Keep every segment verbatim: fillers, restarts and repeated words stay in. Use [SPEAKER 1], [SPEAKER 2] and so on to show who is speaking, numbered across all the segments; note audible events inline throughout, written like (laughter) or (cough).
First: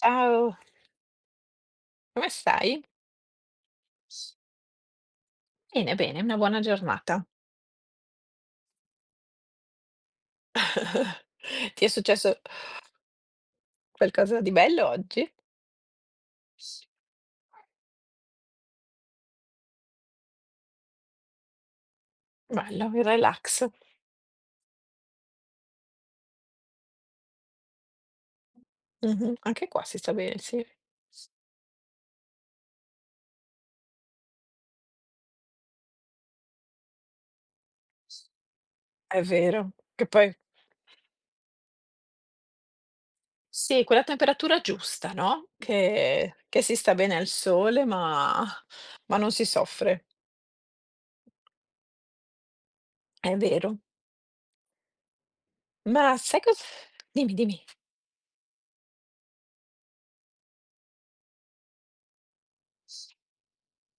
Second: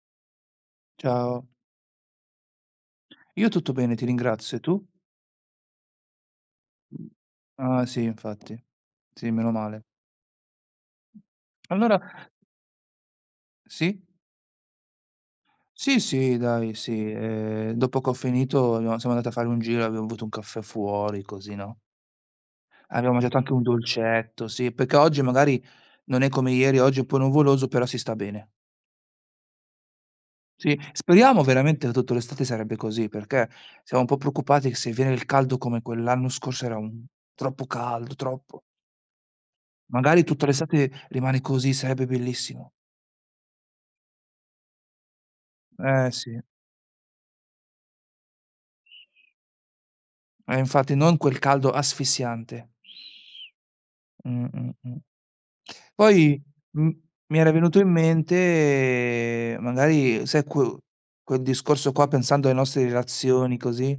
[SPEAKER 1] Ciao,
[SPEAKER 2] Ciao.
[SPEAKER 1] come stai?
[SPEAKER 2] Io tutto bene, ti ringrazio. E tu?
[SPEAKER 1] Bene, bene, una buona
[SPEAKER 2] Mh.
[SPEAKER 1] giornata.
[SPEAKER 2] Ah sì, infatti. Sì, meno male.
[SPEAKER 1] (laughs) Ti è
[SPEAKER 2] Allora
[SPEAKER 1] successo
[SPEAKER 2] sì?
[SPEAKER 1] qualcosa di bello oggi?
[SPEAKER 2] Sì, sì, dai, sì. Ehm, dopo che ho finito abbiamo siamo andati a fare un giro, abbiamo bevuto un caffè fuori, così, no,
[SPEAKER 1] Bello, il
[SPEAKER 2] abbiamo mangiato anche un
[SPEAKER 1] relax.
[SPEAKER 2] dolcetto, sì, perché oggi magari non è come ieri, oggi è un po' nuvoloso, però si sta bene.
[SPEAKER 1] Mh-mh. Anche qua si sta bene, sì.
[SPEAKER 2] Sì, speriamo veramente che tutta l'estate sarebbe così, perché siamo un po' preoccupati che se viene il caldo come quell'anno scorso era un troppo caldo, troppo.
[SPEAKER 1] È vero, che
[SPEAKER 2] Magari
[SPEAKER 1] poi
[SPEAKER 2] tutta l'estate rimane così, sarebbe bellissimo.
[SPEAKER 1] sì, quella temperatura giusta, no,
[SPEAKER 2] Eh
[SPEAKER 1] che
[SPEAKER 2] sì,
[SPEAKER 1] che si sta bene al sole, ma ma non si soffre.
[SPEAKER 2] eh infatti non quel caldo asfissiante.
[SPEAKER 1] È vero.
[SPEAKER 2] Mh, mh, mh.
[SPEAKER 1] Ma
[SPEAKER 2] Poi,
[SPEAKER 1] sai cos
[SPEAKER 2] m
[SPEAKER 1] dimmi,
[SPEAKER 2] mi era
[SPEAKER 1] dimmi.
[SPEAKER 2] venuto in mente magari sai que quel discorso qua pensando alle nostre relazioni così,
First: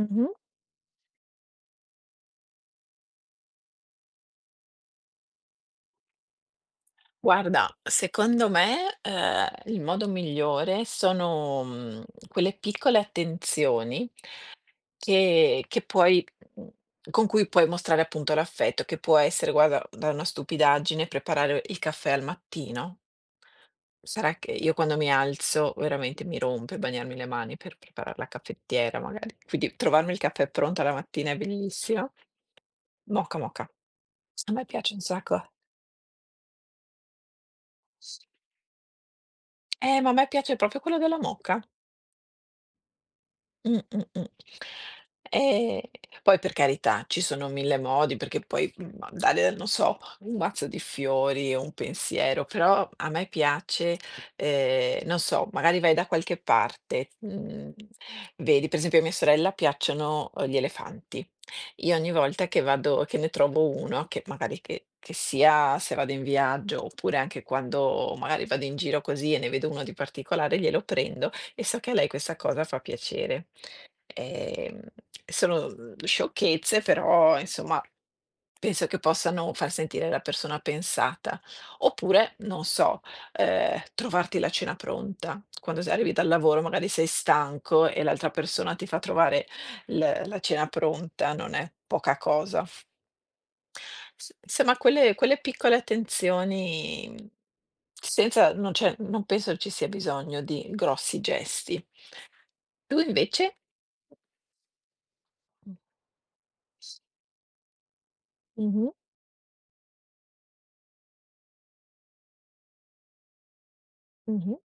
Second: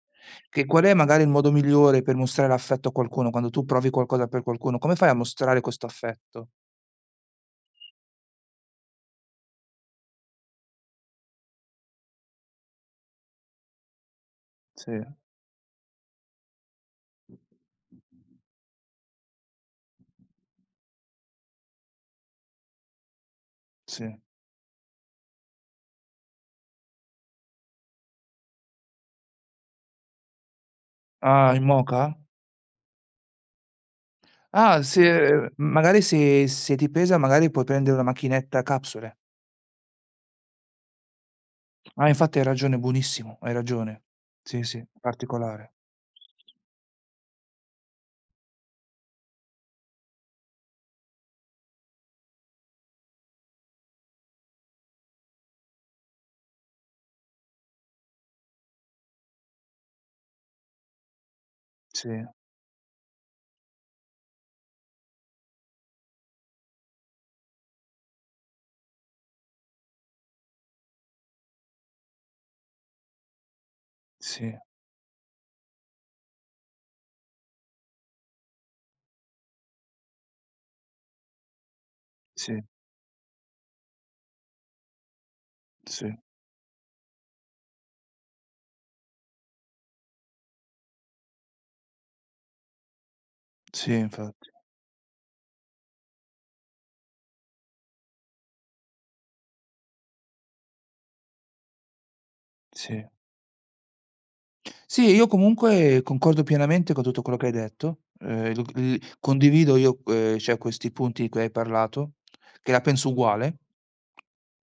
[SPEAKER 1] Mh-mh.
[SPEAKER 2] che qual è magari il modo migliore per mostrare affetto a qualcuno, quando tu provi qualcosa per qualcuno, come fai a mostrare questo affetto?
[SPEAKER 1] Guarda, secondo me, ehm, il modo migliore sono, mhmm, quelle piccole attenzioni
[SPEAKER 2] Sì,
[SPEAKER 1] che che puoi, mhmm, con cui puoi mostrare appunto l'affetto, che può essere, guarda, da una stupidaggine preparare il caffè al mattino.
[SPEAKER 2] sì.
[SPEAKER 1] Sarà che io quando mi alzo veramente mi rompe bagnarmi le mani per preparar la caffettiera magari, quindi trovarmi il caffè pronto alla mattina è
[SPEAKER 2] Ah, in moka?
[SPEAKER 1] bellissimo. Moka moka. A me
[SPEAKER 2] Ah,
[SPEAKER 1] piace un
[SPEAKER 2] se
[SPEAKER 1] sacco.
[SPEAKER 2] magari se se ti pesa magari puoi prendere una macchinetta a capsule.
[SPEAKER 1] Eh, ma a me piace proprio quello della moka.
[SPEAKER 2] Ah, infatti hai ragione, buonissimo, hai
[SPEAKER 1] Mh, mh,
[SPEAKER 2] ragione.
[SPEAKER 1] mh.
[SPEAKER 2] Sì, sì, particolare.
[SPEAKER 1] Ehm, poi per carità, ci sono mille modi, perché poi, mhmm, mandare, non so, un mazzo di fiori, un pensiero, però a me piace, ehm, non so, magari vai da qualche parte, mhmm, vedi, per esempio a mia sorella piacciono, uhm, gli elefanti. Io ogni
[SPEAKER 2] Sì,
[SPEAKER 1] volta che vado che ne trovo uno, che magari che che sia, se vado in viaggio, oppure anche quando magari vado in giro così e ne vedo uno di particolare, glielo prendo e so che a lei questa cosa fa piacere.
[SPEAKER 2] sì,
[SPEAKER 1] Ehm, sono, mhmm, sciocchezze, però insomma penso che possano far sentire la persona pensata. Oppure,
[SPEAKER 2] sì,
[SPEAKER 1] non so, ehm, trovarti la cena pronta. Quando s
[SPEAKER 2] sì,
[SPEAKER 1] arrivi dal lavoro magari sei stanco e l'altra persona ti fa trovare l la cena pronta, non è poca cosa.
[SPEAKER 2] sì,
[SPEAKER 1] S
[SPEAKER 2] infatti,
[SPEAKER 1] insomma quelle quelle piccole attenzioni, mhmm, senza, non, cioè, non penso ci sia bisogno di grossi gesti. Tu
[SPEAKER 2] sì.
[SPEAKER 1] invece?
[SPEAKER 2] Sì, io
[SPEAKER 1] Mh.
[SPEAKER 2] comunque concordo pienamente con tutto quello che hai detto. Ehm, lo g
[SPEAKER 1] Mh-mh,
[SPEAKER 2] l condivido io, ehm, cioè questi punti di cui hai parlato, che la penso uguale.
[SPEAKER 1] mh-mh.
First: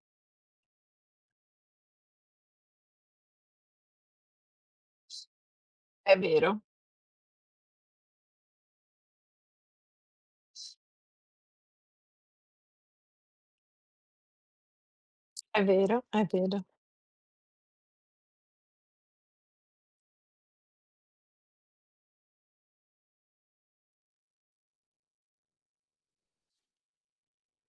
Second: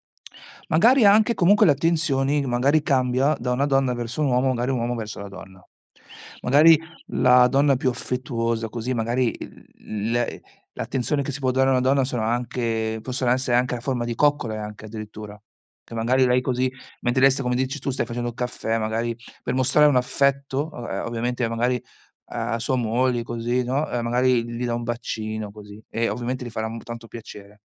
[SPEAKER 2] Magari anche comunque le attenzioni magari cambia da una donna verso un uomo, magari un uomo verso la donna.
[SPEAKER 1] È vero,
[SPEAKER 2] Magari la donna è più affettuosa, così magari il le l'attenzione che si può dare a una donna sono anche possono essere anche a forma di coccole anche addirittura,
[SPEAKER 1] è
[SPEAKER 2] che
[SPEAKER 1] vero,
[SPEAKER 2] magari
[SPEAKER 1] è
[SPEAKER 2] lei
[SPEAKER 1] vero.
[SPEAKER 2] così mentre lei sta come dici tu, stai facendo il caffè, magari per mostrare un affetto, o ehm, ovviamente magari a sua moglie così, no, ehm, magari gli dà un bacino così e ovviamente gli farà m tanto piacere.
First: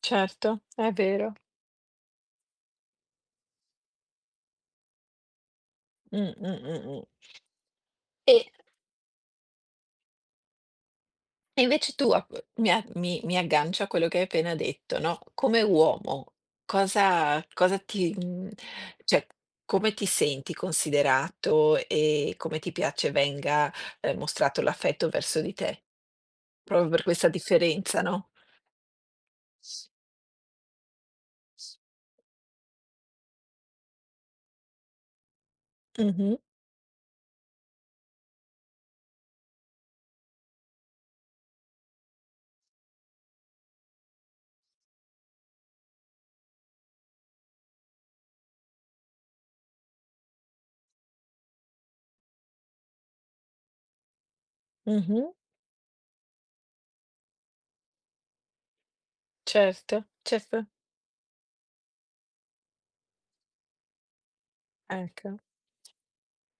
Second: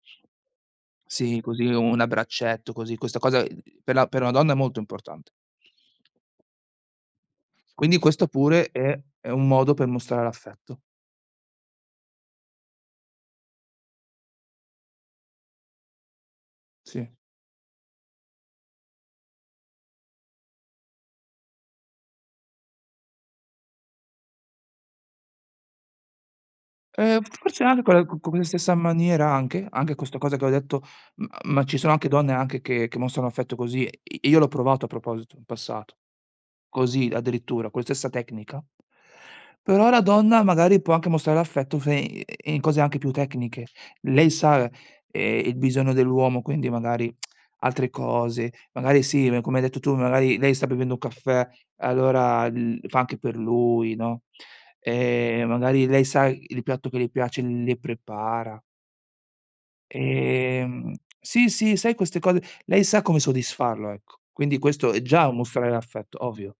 [SPEAKER 1] Certo, è vero.
[SPEAKER 2] Sì, così un abbraccetto, così. Questa cosa, ehm, per la per una donna è molto importante.
[SPEAKER 1] Mh, mh, mh, mh.
[SPEAKER 2] Quindi questo
[SPEAKER 1] E
[SPEAKER 2] pure è è un modo per mostrare affetto,
[SPEAKER 1] e invece tu ap mi a mi mi aggancio a quello che hai appena detto, no, come uomo
[SPEAKER 2] sì.
[SPEAKER 1] cosa cosa ti, mhmm, cioè come ti senti considerato e come ti piace venga, ehm, mostrato l'affetto verso di te? Proprio per
[SPEAKER 2] Ehm,
[SPEAKER 1] questa
[SPEAKER 2] forse anche con
[SPEAKER 1] differenza,
[SPEAKER 2] la co
[SPEAKER 1] no?
[SPEAKER 2] con la stessa maniera anche, anche questa cosa che ho detto, m ma ci sono anche donne anche che che mostrano affetto così, e io l'ho provato a proposito in passato.
[SPEAKER 1] Mh-mh,
[SPEAKER 2] Così, addirittura, con la stessa tecnica. Però la donna magari può anche mostrare affetto se i in cose anche più tecniche. Lei sa, ehm, il bisogno dell'uomo, quindi magari altre cose, magari sì, ma come hai detto tu, magari lei sta bevendo un caffè, allora l fa anche per lui, no,
[SPEAKER 1] mh-mh,
[SPEAKER 2] ehm, magari lei sa il piatto che le piace, le prepara.
[SPEAKER 1] certo, certo,
[SPEAKER 2] Ehm, sì, sì, sai queste cose lei sa come soddisfarlo, ecco. Quindi questo è già un
[SPEAKER 1] ecco.
[SPEAKER 2] mostrare affetto, ovvio,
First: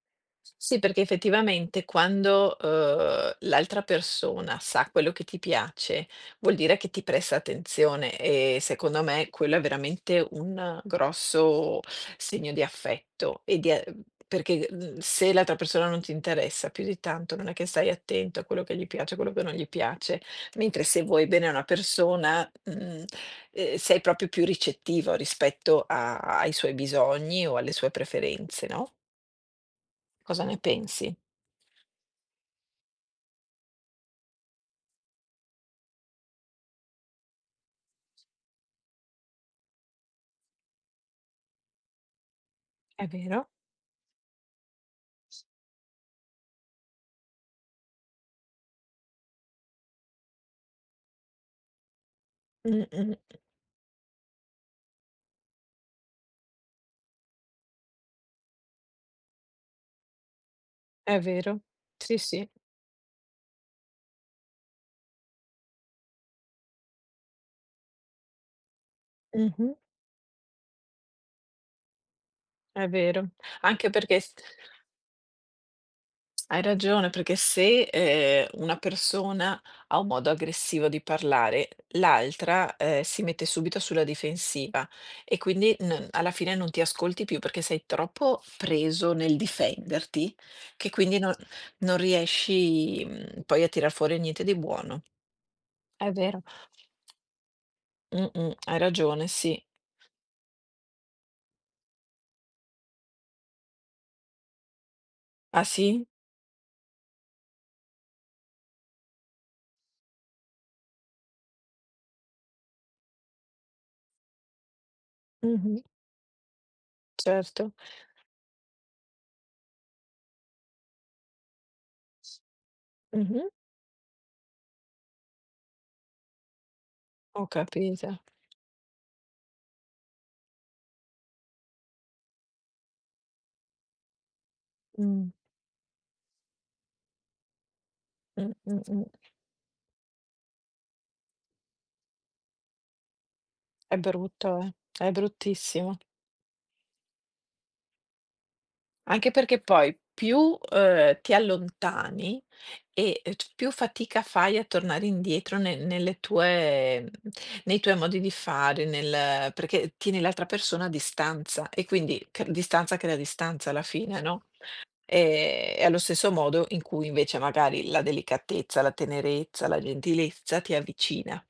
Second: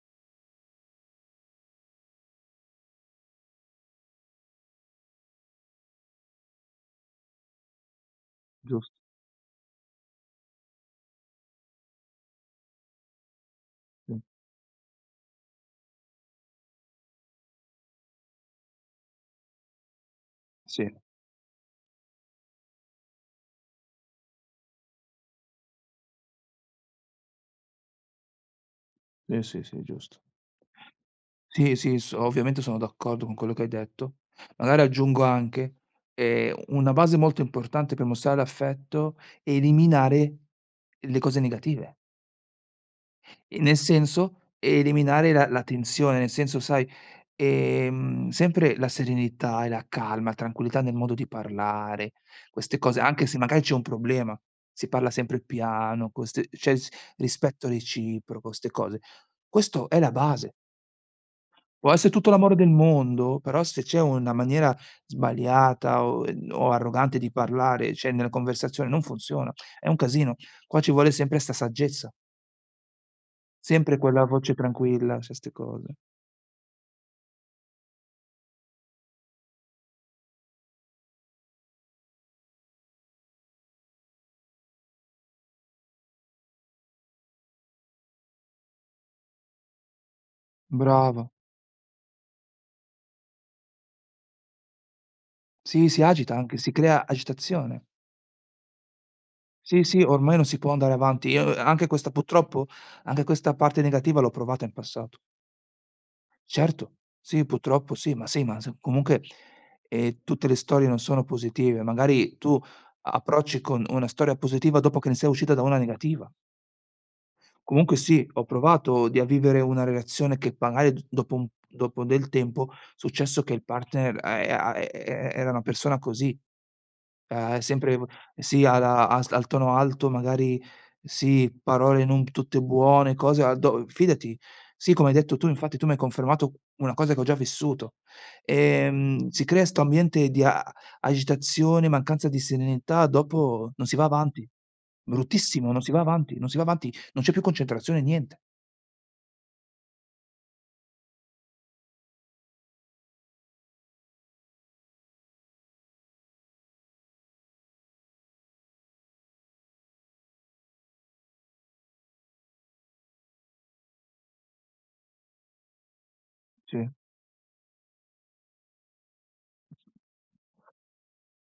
[SPEAKER 1] Sì, perché effettivamente quando, uhm, l'altra persona sa quello che ti piace, vuol dire che ti presta attenzione, e
[SPEAKER 2] giust
[SPEAKER 1] secondo me quello è veramente un, eh, grosso segno di affetto e di a mhmm, perché, mhmm, se l'altra persona non ti interessa più di tanto, non è che stai attento a quello che gli piace, a quello che non gli piace, mentre
[SPEAKER 2] Sì,
[SPEAKER 1] se vuoi bene a una persona, mhmm, ehm, sei proprio più ricettivo rispetto a ai suoi bisogni o alle sue preferenze, no,
[SPEAKER 2] sì, sì, sì, giusto.
[SPEAKER 1] cosa ne pensi?
[SPEAKER 2] Sì, sì, s ovviamente sono d'accordo con quello che hai detto. Magari aggiungo anche, ehm, una base molto importante per mostrare l'affetto è eliminare le cose negative.
[SPEAKER 1] È vero.
[SPEAKER 2] Ehm, nel senso, eliminare la la tensione, nel senso sai, ehm, sempre la serenità e la calma, la tranquillità nel modo di parlare, queste cose, anche
[SPEAKER 1] Mh-mh.
[SPEAKER 2] se magari c'è un problema, si parla sempre piano, queste cioè s rispetto reciproco, 'ste cose. Questo è la base.
[SPEAKER 1] È vero.
[SPEAKER 2] Può essere
[SPEAKER 1] Sì,
[SPEAKER 2] tutto
[SPEAKER 1] sì.
[SPEAKER 2] l'amore del mondo, però se c'è una maniera sbagliata o ehm, o arrogante di parlare, cioè nella conversazione, non funziona,
[SPEAKER 1] Mh-mh.
[SPEAKER 2] è un casino. Qua ci vuole sempre 'sta saggezza,
[SPEAKER 1] È vero. Anche
[SPEAKER 2] sempre
[SPEAKER 1] perché
[SPEAKER 2] quella
[SPEAKER 1] s
[SPEAKER 2] voce tranquilla, cioè 'ste cose.
[SPEAKER 1] hai ragione, perché se, ehm, una persona ha un modo aggressivo di parlare, l'altra, ehm, si mette subito sulla difensiva e quindi n alla fine non ti ascolti più perché sei troppo preso nel difenderti, che quindi
[SPEAKER 2] Brava.
[SPEAKER 1] non non riesci, mhmm, poi, a tirar fuori niente di buono.
[SPEAKER 2] Sì, si
[SPEAKER 1] È
[SPEAKER 2] agita
[SPEAKER 1] vero.
[SPEAKER 2] anche, si crea agitazione.
[SPEAKER 1] Mh-mh, hai ragione, sì.
[SPEAKER 2] Sì, sì, ormai non si può andare avanti. Io anche questa purtroppo, anche questa parte negativa l'ho provata in passato.
[SPEAKER 1] Ah sì?
[SPEAKER 2] Certo, sì, purtroppo sì, ma sì, ma s comunque, ehm, tutte le storie non sono positive. Magari tu approcci con una storia positiva dopo che ne sei uscita da una
[SPEAKER 1] Mh-mh.
[SPEAKER 2] negativa.
[SPEAKER 1] Certo.
[SPEAKER 2] Comunque sì, ho provato di a vivere una relazione che magari d dopo un dopo del tempo, è successo
[SPEAKER 1] Mh-mh,
[SPEAKER 2] che il partner, ehm, a e e era una persona così.
[SPEAKER 1] ho
[SPEAKER 2] Ehm, sempre
[SPEAKER 1] capito.
[SPEAKER 2] sì alla a s al tono alto, magari sì, parole non tutte buone, cose a do fidati, sì, come hai
[SPEAKER 1] Mh.
[SPEAKER 2] detto tu, infatti tu mi hai confermato una cosa che ho già vissuto.
[SPEAKER 1] Mh, mh, mh.
[SPEAKER 2] Ehm, si crea 'sto ambiente di a agitazione, mancanza di serenità, dopo non si
[SPEAKER 1] È
[SPEAKER 2] va avanti.
[SPEAKER 1] brutto, eh. È
[SPEAKER 2] Bruttissimo, non si
[SPEAKER 1] bruttissimo.
[SPEAKER 2] va avanti, non si va avanti, non c'è più concentrazione, niente.
[SPEAKER 1] Anche perché poi più, ehm, ti allontani e e c più fatica fai a tornare indietro, ne nelle tue, mhmm, nei tuoi modi di fare, nel, perché tieni l'altra persona a distanza e quindi c distanza crea distanza alla fine, no? Ehm, e allo stesso modo
[SPEAKER 2] Sì,
[SPEAKER 1] in cui invece magari la delicatezza, la tenerezza, la gentilezza ti avvicina.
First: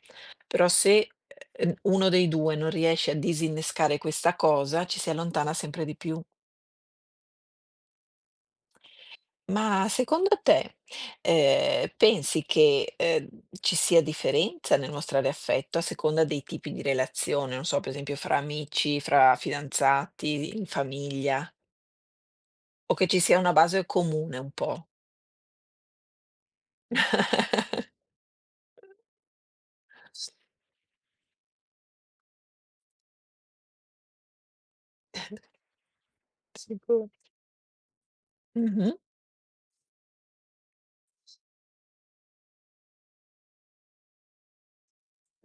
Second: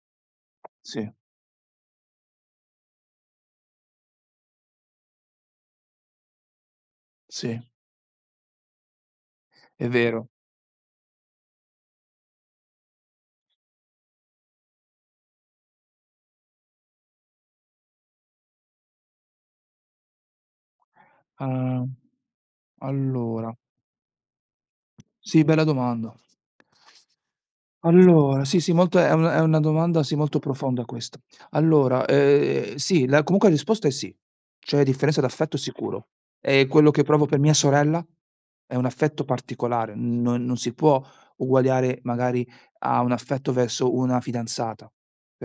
[SPEAKER 1] Però se,
[SPEAKER 2] sì,
[SPEAKER 1] ehm, uno dei due non riesce a disinnescare questa cosa, ci si allontana sempre di più.
[SPEAKER 2] sì,
[SPEAKER 1] Mh.
[SPEAKER 2] è
[SPEAKER 1] Ma
[SPEAKER 2] vero.
[SPEAKER 1] secondo te, ehm, pensi che, ehm, ci sia differenza nel mostrare affetto a seconda dei tipi di relazione? Non so, per esempio fra amici, fra fidanzati, in famiglia,
[SPEAKER 2] Uhm,
[SPEAKER 1] o che ci sia
[SPEAKER 2] allora
[SPEAKER 1] una base comune un po'?
[SPEAKER 2] sì, bella domanda.
[SPEAKER 1] (laughs)
[SPEAKER 2] Allora, sì, sì, molto è una è una domanda, sì, molto profonda questa. Allora, ehm, sì, la comunque la risposta è sì. C'è differenza d'affetto sicuro. E quello che
[SPEAKER 1] Sicuro.
[SPEAKER 2] provo per mia sorella è un
[SPEAKER 1] Mh-mh,
[SPEAKER 2] affetto particolare, non non si può uguagliare magari a un affetto verso una fidanzata,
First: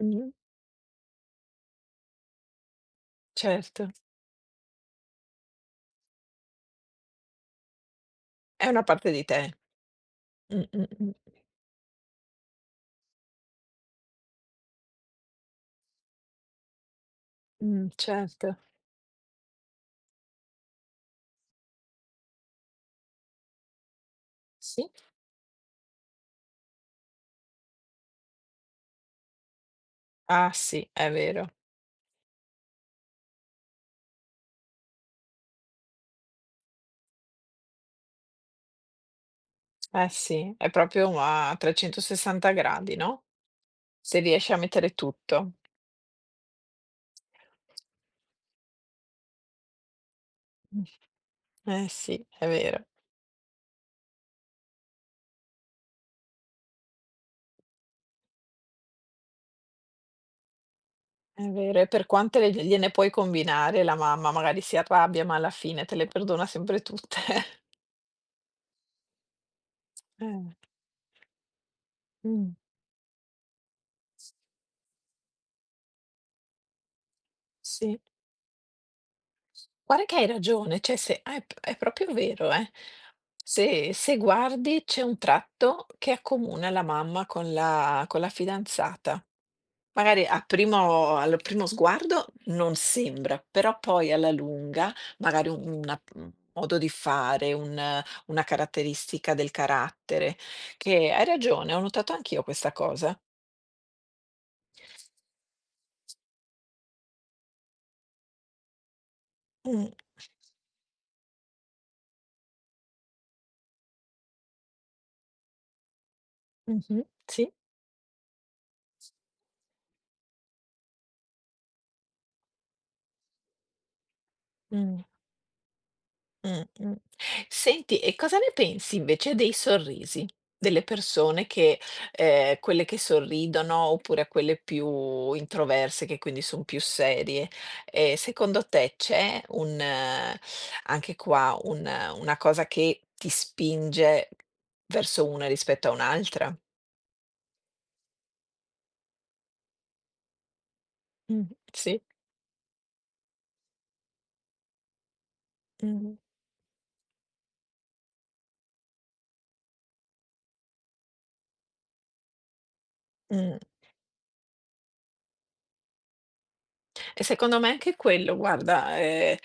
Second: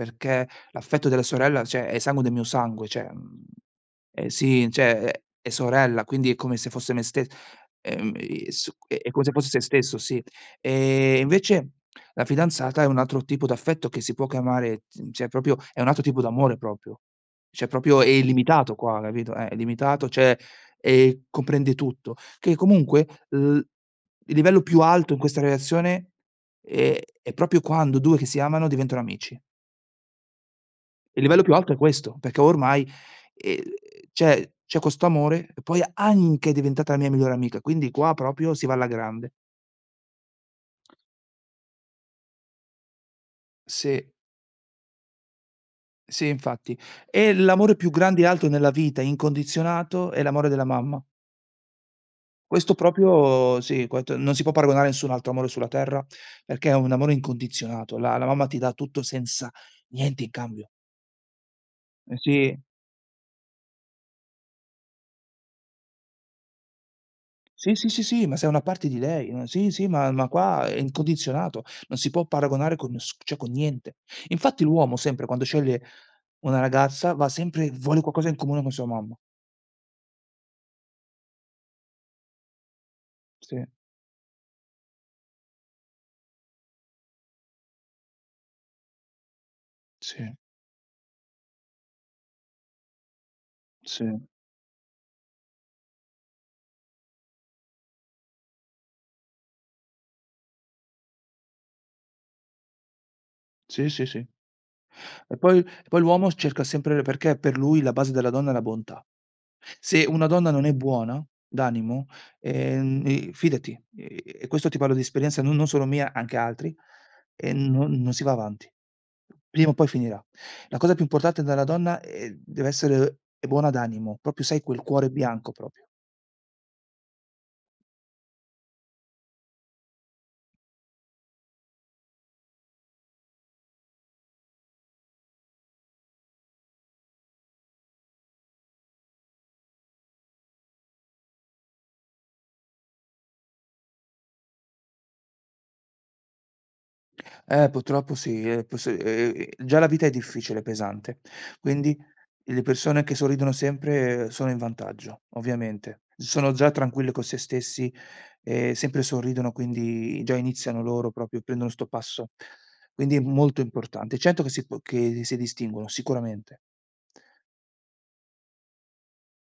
[SPEAKER 1] mh,
[SPEAKER 2] l'affetto della sorella, cioè, è sangue del mio sangue, cioè, mhmm,
[SPEAKER 1] certo.
[SPEAKER 2] ehm, sì, cioè, è è sorella, quindi è come se fosse me stes ehm, i
[SPEAKER 1] È
[SPEAKER 2] su
[SPEAKER 1] una
[SPEAKER 2] è è
[SPEAKER 1] parte
[SPEAKER 2] come
[SPEAKER 1] di
[SPEAKER 2] se fosse
[SPEAKER 1] te.
[SPEAKER 2] se stesso, sì.
[SPEAKER 1] Mh, mh, mh,
[SPEAKER 2] Ehm, invece la fidanzata è un altro tipo d'affetto che si può chiamare mhmm, cioè proprio è un altro tipo d'amore proprio. Cioè
[SPEAKER 1] mh,
[SPEAKER 2] proprio è
[SPEAKER 1] certo.
[SPEAKER 2] illimitato qua, capito? Eh, è illimitato, cioè, ehm, comprende tutto. Che comunque l Il livello più
[SPEAKER 1] Sì.
[SPEAKER 2] alto in questa relazione è è proprio quando due che si amano diventano amici.
[SPEAKER 1] Ah sì, è
[SPEAKER 2] Il livello più
[SPEAKER 1] vero.
[SPEAKER 2] alto è questo, perché ormai, ehm, c'è c'è questo amore e poi anche è diventata la mia migliore amica, quindi qua proprio si va alla grande.
[SPEAKER 1] Eh sì, è proprio a trecentosessanta gradi, no,
[SPEAKER 2] Sì.
[SPEAKER 1] se riesci a mettere tutto.
[SPEAKER 2] Sì, infatti. E l'amore più grande e alto nella vita, incondizionato, è l'amore della
[SPEAKER 1] Mh,
[SPEAKER 2] mamma.
[SPEAKER 1] eh sì, è
[SPEAKER 2] Questo
[SPEAKER 1] vero,
[SPEAKER 2] proprio sì, questo non si può paragonare a nessun altro amore sulla terra, perché è un amore incondizionato. La la mamma ti dà tutto senza niente in cambio.
[SPEAKER 1] è vero. E per
[SPEAKER 2] Eh
[SPEAKER 1] quante le
[SPEAKER 2] sì.
[SPEAKER 1] gliene puoi combinare, la mamma magari si arrabbia, ma alla fine te le perdona sempre tutte.
[SPEAKER 2] Sì,
[SPEAKER 1] (laughs)
[SPEAKER 2] sì, sì, sì, ma sei una parte di lei. Uhm, sì, sì, ma ma
[SPEAKER 1] Eh,
[SPEAKER 2] qua è incondizionato, non si può
[SPEAKER 1] mh,
[SPEAKER 2] paragonare con ness cioè con niente. Infatti l'uomo sempre quando sceglie una ragazza va sempre vuole
[SPEAKER 1] sì.
[SPEAKER 2] qualcosa in comune con sua mamma.
[SPEAKER 1] Guarda che hai ragione, cioè se ah, è p è proprio vero, eh.
[SPEAKER 2] Sì,
[SPEAKER 1] Se se guardi c'è un tratto che accomuna la mamma con la con la fidanzata.
[SPEAKER 2] sì,
[SPEAKER 1] Magari a primo al primo sguardo non sembra, però
[SPEAKER 2] sì,
[SPEAKER 1] poi alla lunga, magari un una un modo di fare, un una caratteristica del carattere, che hai ragione, ho notato anch'io questa cosa.
[SPEAKER 2] sì, sì, sì. E poi e poi l'uomo cerca sempre perché per lui la base della donna è la bontà.
[SPEAKER 1] Mh.
[SPEAKER 2] Se una donna non è buona d'animo, ehm, e fidati, ehm, e questo ti parlo di esperienza non non solo mia, anche altri,
[SPEAKER 1] Mh-mh. Sì.
[SPEAKER 2] ehm, non non si va avanti. Prima o poi finirà. La cosa più importante della donna, ehm, deve essere eh, buona d'animo, proprio sai quel
[SPEAKER 1] Mh.
[SPEAKER 2] cuore bianco proprio.
[SPEAKER 1] Mh-mh. Senti, e cosa ne pensi invece dei sorrisi? Delle persone che, ehm, quelle che sorridono oppure quelle più introverse, che quindi son più serie. Ehm, secondo te c'è un, eh, anche qua un, eh, una cosa che ti spinge verso una rispetto a un'altra?
[SPEAKER 2] Eh, purtroppo sì, ehm, pos ehm, già la vita è difficile, pesante,
[SPEAKER 1] Mh,
[SPEAKER 2] quindi
[SPEAKER 1] sì.
[SPEAKER 2] e le persone che sorridono sempre sono in vantaggio, ovviamente.
[SPEAKER 1] Mh-mh.
[SPEAKER 2] Sono già tranquille con se stessi e sempre sorridono, quindi già iniziano loro proprio, prendono 'sto passo. Quindi è
[SPEAKER 1] Mh.
[SPEAKER 2] molto importante. Certo che si può che si distinguono, sicuramente.
[SPEAKER 1] E secondo me anche quello, guarda, ehm,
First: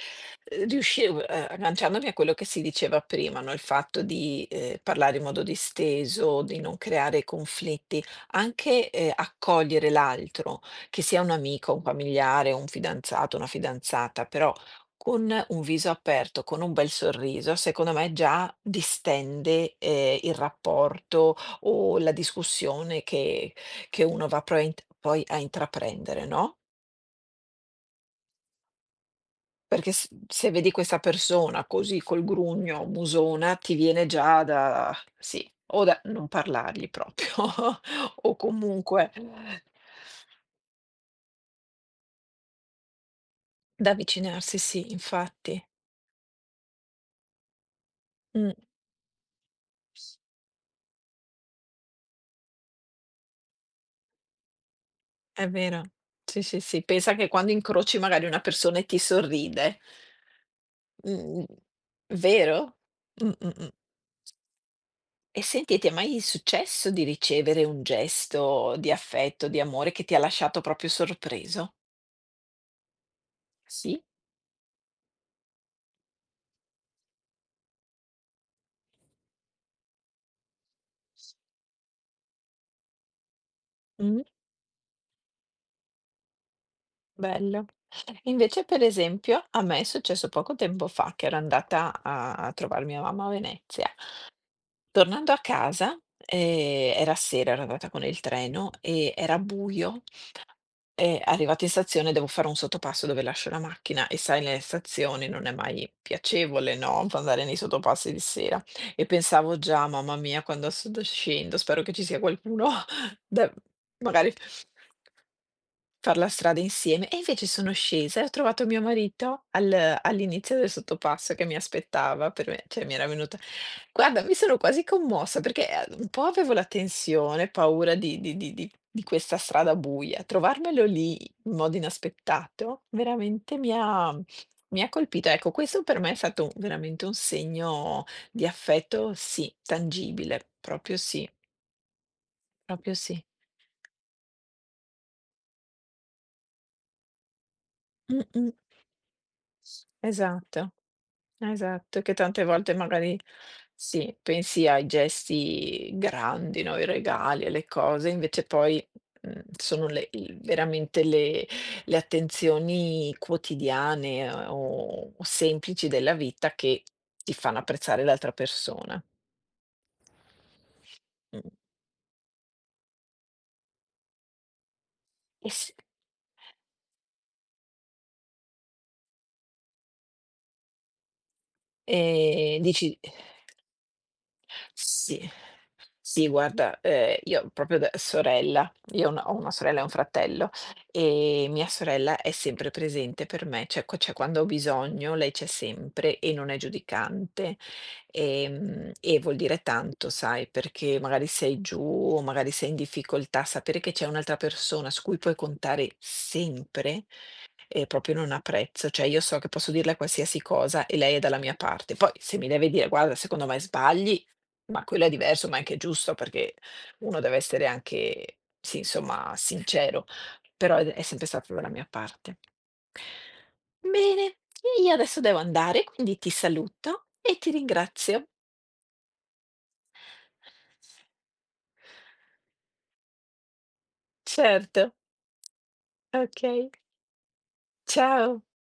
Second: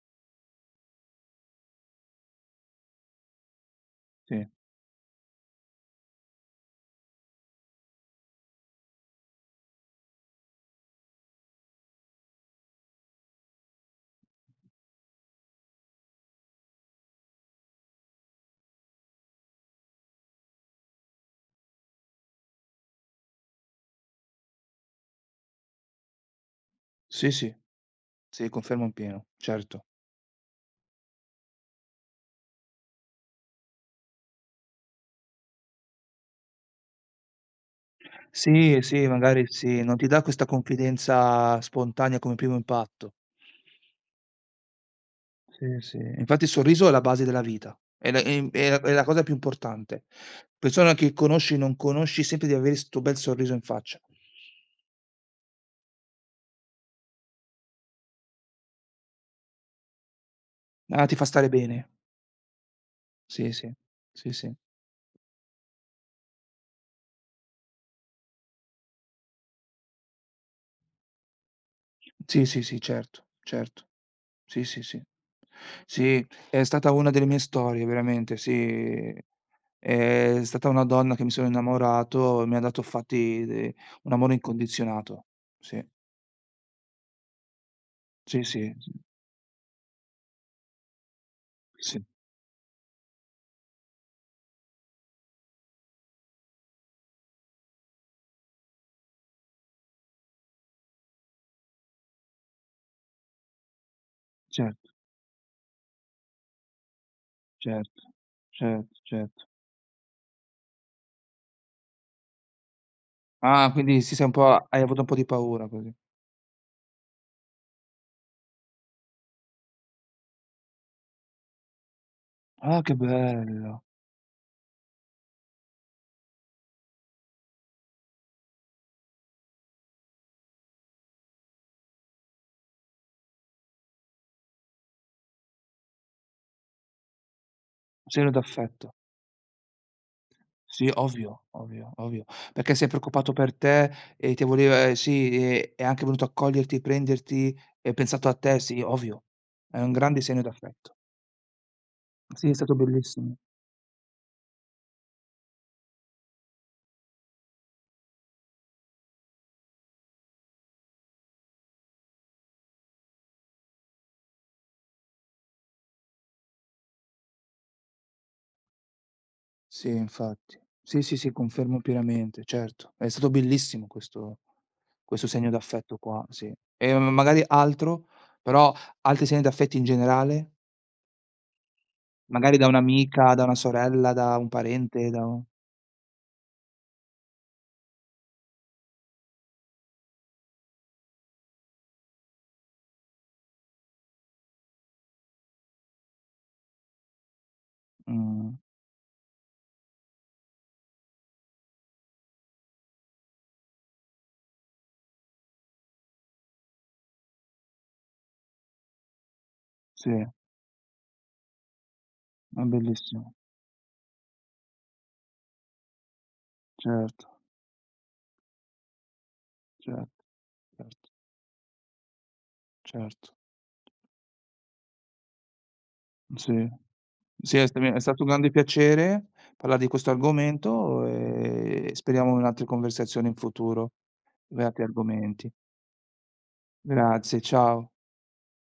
[SPEAKER 1] riusci uhm, agganciandomi a quello che si diceva prima, no, il fatto
[SPEAKER 2] Sì.
[SPEAKER 1] di, ehm, parlare in modo disteso, di non creare conflitti, anche, ehm, accogliere l'altro, che sia un amico, un familiare, un fidanzato, una fidanzata, però con un viso aperto, con un bel sorriso, secondo me già distende, ehm, il rapporto o la discussione che che uno va probabilmente poi a intraprendere, no?
[SPEAKER 2] Sì, sì, sì, confermo in pieno, certo.
[SPEAKER 1] Perché s se vedi questa persona così col grugno, musona, ti viene già da sì, o da non parlargli proprio, (laughs) o
[SPEAKER 2] Sì, sì,
[SPEAKER 1] comunque
[SPEAKER 2] magari sì, non ti dà questa confidenza spontanea come primo impatto.
[SPEAKER 1] da avvicinarsi, sì, infatti.
[SPEAKER 2] Sì, sì. Infatti il sorriso è la base della vita, è la ehm,
[SPEAKER 1] Mh.
[SPEAKER 2] è la è la cosa più importante. Persona che conosci, non conosci, sempre devi avere 'sto bel sorriso in faccia.
[SPEAKER 1] È vero. Sì, sì, sì. Pensa che quando incroci magari una persona e ti sorride.
[SPEAKER 2] Ah, ti fa
[SPEAKER 1] Mhmm,
[SPEAKER 2] stare bene.
[SPEAKER 1] vero? Mh, mh,
[SPEAKER 2] Sì, sì.
[SPEAKER 1] mh.
[SPEAKER 2] Sì, sì.
[SPEAKER 1] E senti, ti è mai successo di ricevere un gesto di affetto, di amore che ti ha lasciato proprio sorpreso?
[SPEAKER 2] Sì, sì, sì, certo, certo.
[SPEAKER 1] Sì?
[SPEAKER 2] Sì, sì, sì. Sì, è stata una delle mie storie veramente, sì. È stata una donna che mi sono innamorato, mi ha dato fatti de un
[SPEAKER 1] Mh.
[SPEAKER 2] amore incondizionato. Sì.
[SPEAKER 1] Bello.
[SPEAKER 2] Sì,
[SPEAKER 1] Invece,
[SPEAKER 2] sì,
[SPEAKER 1] per
[SPEAKER 2] sì.
[SPEAKER 1] esempio, a me è successo poco tempo fa che ero
[SPEAKER 2] Sì,
[SPEAKER 1] andata a a trovar mia mamma a Venezia. Tornando a casa, ehm, era sera, ero andata con il treno e era buio, e arrivata in stazione devo fare un sottopasso dove lascio la macchina, e sai, nelle
[SPEAKER 2] certo,
[SPEAKER 1] stazioni non è mai piacevole, no, andare nei
[SPEAKER 2] certo,
[SPEAKER 1] sottopassi di sera,
[SPEAKER 2] certo,
[SPEAKER 1] e
[SPEAKER 2] cer
[SPEAKER 1] pensavo già: "Mamma mia, quando s d scendo spero che ci sia qualcuno (laughs) da
[SPEAKER 2] Ah, quindi sì, sei un
[SPEAKER 1] magari"
[SPEAKER 2] po' hai avuto un po' di paura così.
[SPEAKER 1] far la strada insieme. E invece sono scesa e ho trovato mio marito al all'inizio del sottopasso, che mi aspettava, per me,
[SPEAKER 2] Ah,
[SPEAKER 1] cioè, mi
[SPEAKER 2] che
[SPEAKER 1] era venuta,
[SPEAKER 2] bello.
[SPEAKER 1] guarda, mi sono quasi commossa perché, ehm, un po' avevo la tensione, paura di di di di di questa strada buia. Trovarmelo lì in modo inaspettato veramente mi ha mi ha colpito. Ecco, questo per me è stato un veramente un segno
[SPEAKER 2] Segno
[SPEAKER 1] di
[SPEAKER 2] d'affetto.
[SPEAKER 1] affetto, sì, tangibile,
[SPEAKER 2] Sì,
[SPEAKER 1] proprio sì,
[SPEAKER 2] ovvio, ovvio, ovvio, perché si è
[SPEAKER 1] proprio sì.
[SPEAKER 2] preoccupato per te e ti voleva eh, sì, e è anche venuto a coglierti, prenderti, e ha pensato a
[SPEAKER 1] Mh-mh.
[SPEAKER 2] te, sì, ovvio. È un grande segno
[SPEAKER 1] Esatto.
[SPEAKER 2] d'affetto.
[SPEAKER 1] Esatto, che tante
[SPEAKER 2] Sì, è stato
[SPEAKER 1] volte magari,
[SPEAKER 2] bellissimo.
[SPEAKER 1] sì, pensi ai gesti grandi, no, i regali, alle cose, invece poi, mhmm, sono le il veramente le le attenzioni quotidiane, eh, o o semplici della vita, che ti fanno apprezzare l'altra persona.
[SPEAKER 2] Sì, infatti. Sì, sì, sì,
[SPEAKER 1] Mh.
[SPEAKER 2] confermo pienamente, certo. È stato bellissimo questo questo segno
[SPEAKER 1] E s
[SPEAKER 2] d'affetto qua, sì. E magari altro però altri segni d'affetti in generale? Magari
[SPEAKER 1] ehm,
[SPEAKER 2] da
[SPEAKER 1] dici.
[SPEAKER 2] un'amica, da una sorella, da un parente, da
[SPEAKER 1] Sì.
[SPEAKER 2] un
[SPEAKER 1] Sì, guarda, ehm, io proprio da sorella, io ho una ho una sorella e un fratello, e mia sorella è sempre presente per me, cioè qua cioè quando ho bisogno lei c'è sempre e non è giudicante,
[SPEAKER 2] mh,
[SPEAKER 1] ehm, e vuol dire tanto, sai, perché magari sei giù o magari sei in difficoltà, sapere che c'è un'altra persona su cui puoi contare sempre, e proprio non ha prezzo, cioè io so che posso dirle
[SPEAKER 2] sì, è
[SPEAKER 1] qualsiasi cosa e lei è dalla mia parte. Poi se mi deve dire: "Guarda,
[SPEAKER 2] bellissimo.
[SPEAKER 1] secondo me sbagli", ma quello è diverso, ma è anche giusto, perché uno
[SPEAKER 2] Certo,
[SPEAKER 1] deve essere anche, sì, insomma, sincero,
[SPEAKER 2] certo,
[SPEAKER 1] però è è
[SPEAKER 2] certo,
[SPEAKER 1] sempre stato dalla mia parte.
[SPEAKER 2] certo.
[SPEAKER 1] Bene, io adesso devo andare, quindi ti
[SPEAKER 2] Sì.
[SPEAKER 1] saluto e ti
[SPEAKER 2] Sì, è sta è stato
[SPEAKER 1] ringrazio.
[SPEAKER 2] un grande piacere parlar di questo argomento e speriamo in altre conversazioni in futuro, su altri
[SPEAKER 1] Certo,
[SPEAKER 2] argomenti.
[SPEAKER 1] okay.
[SPEAKER 2] Grazie, ciao.
[SPEAKER 1] Ciao.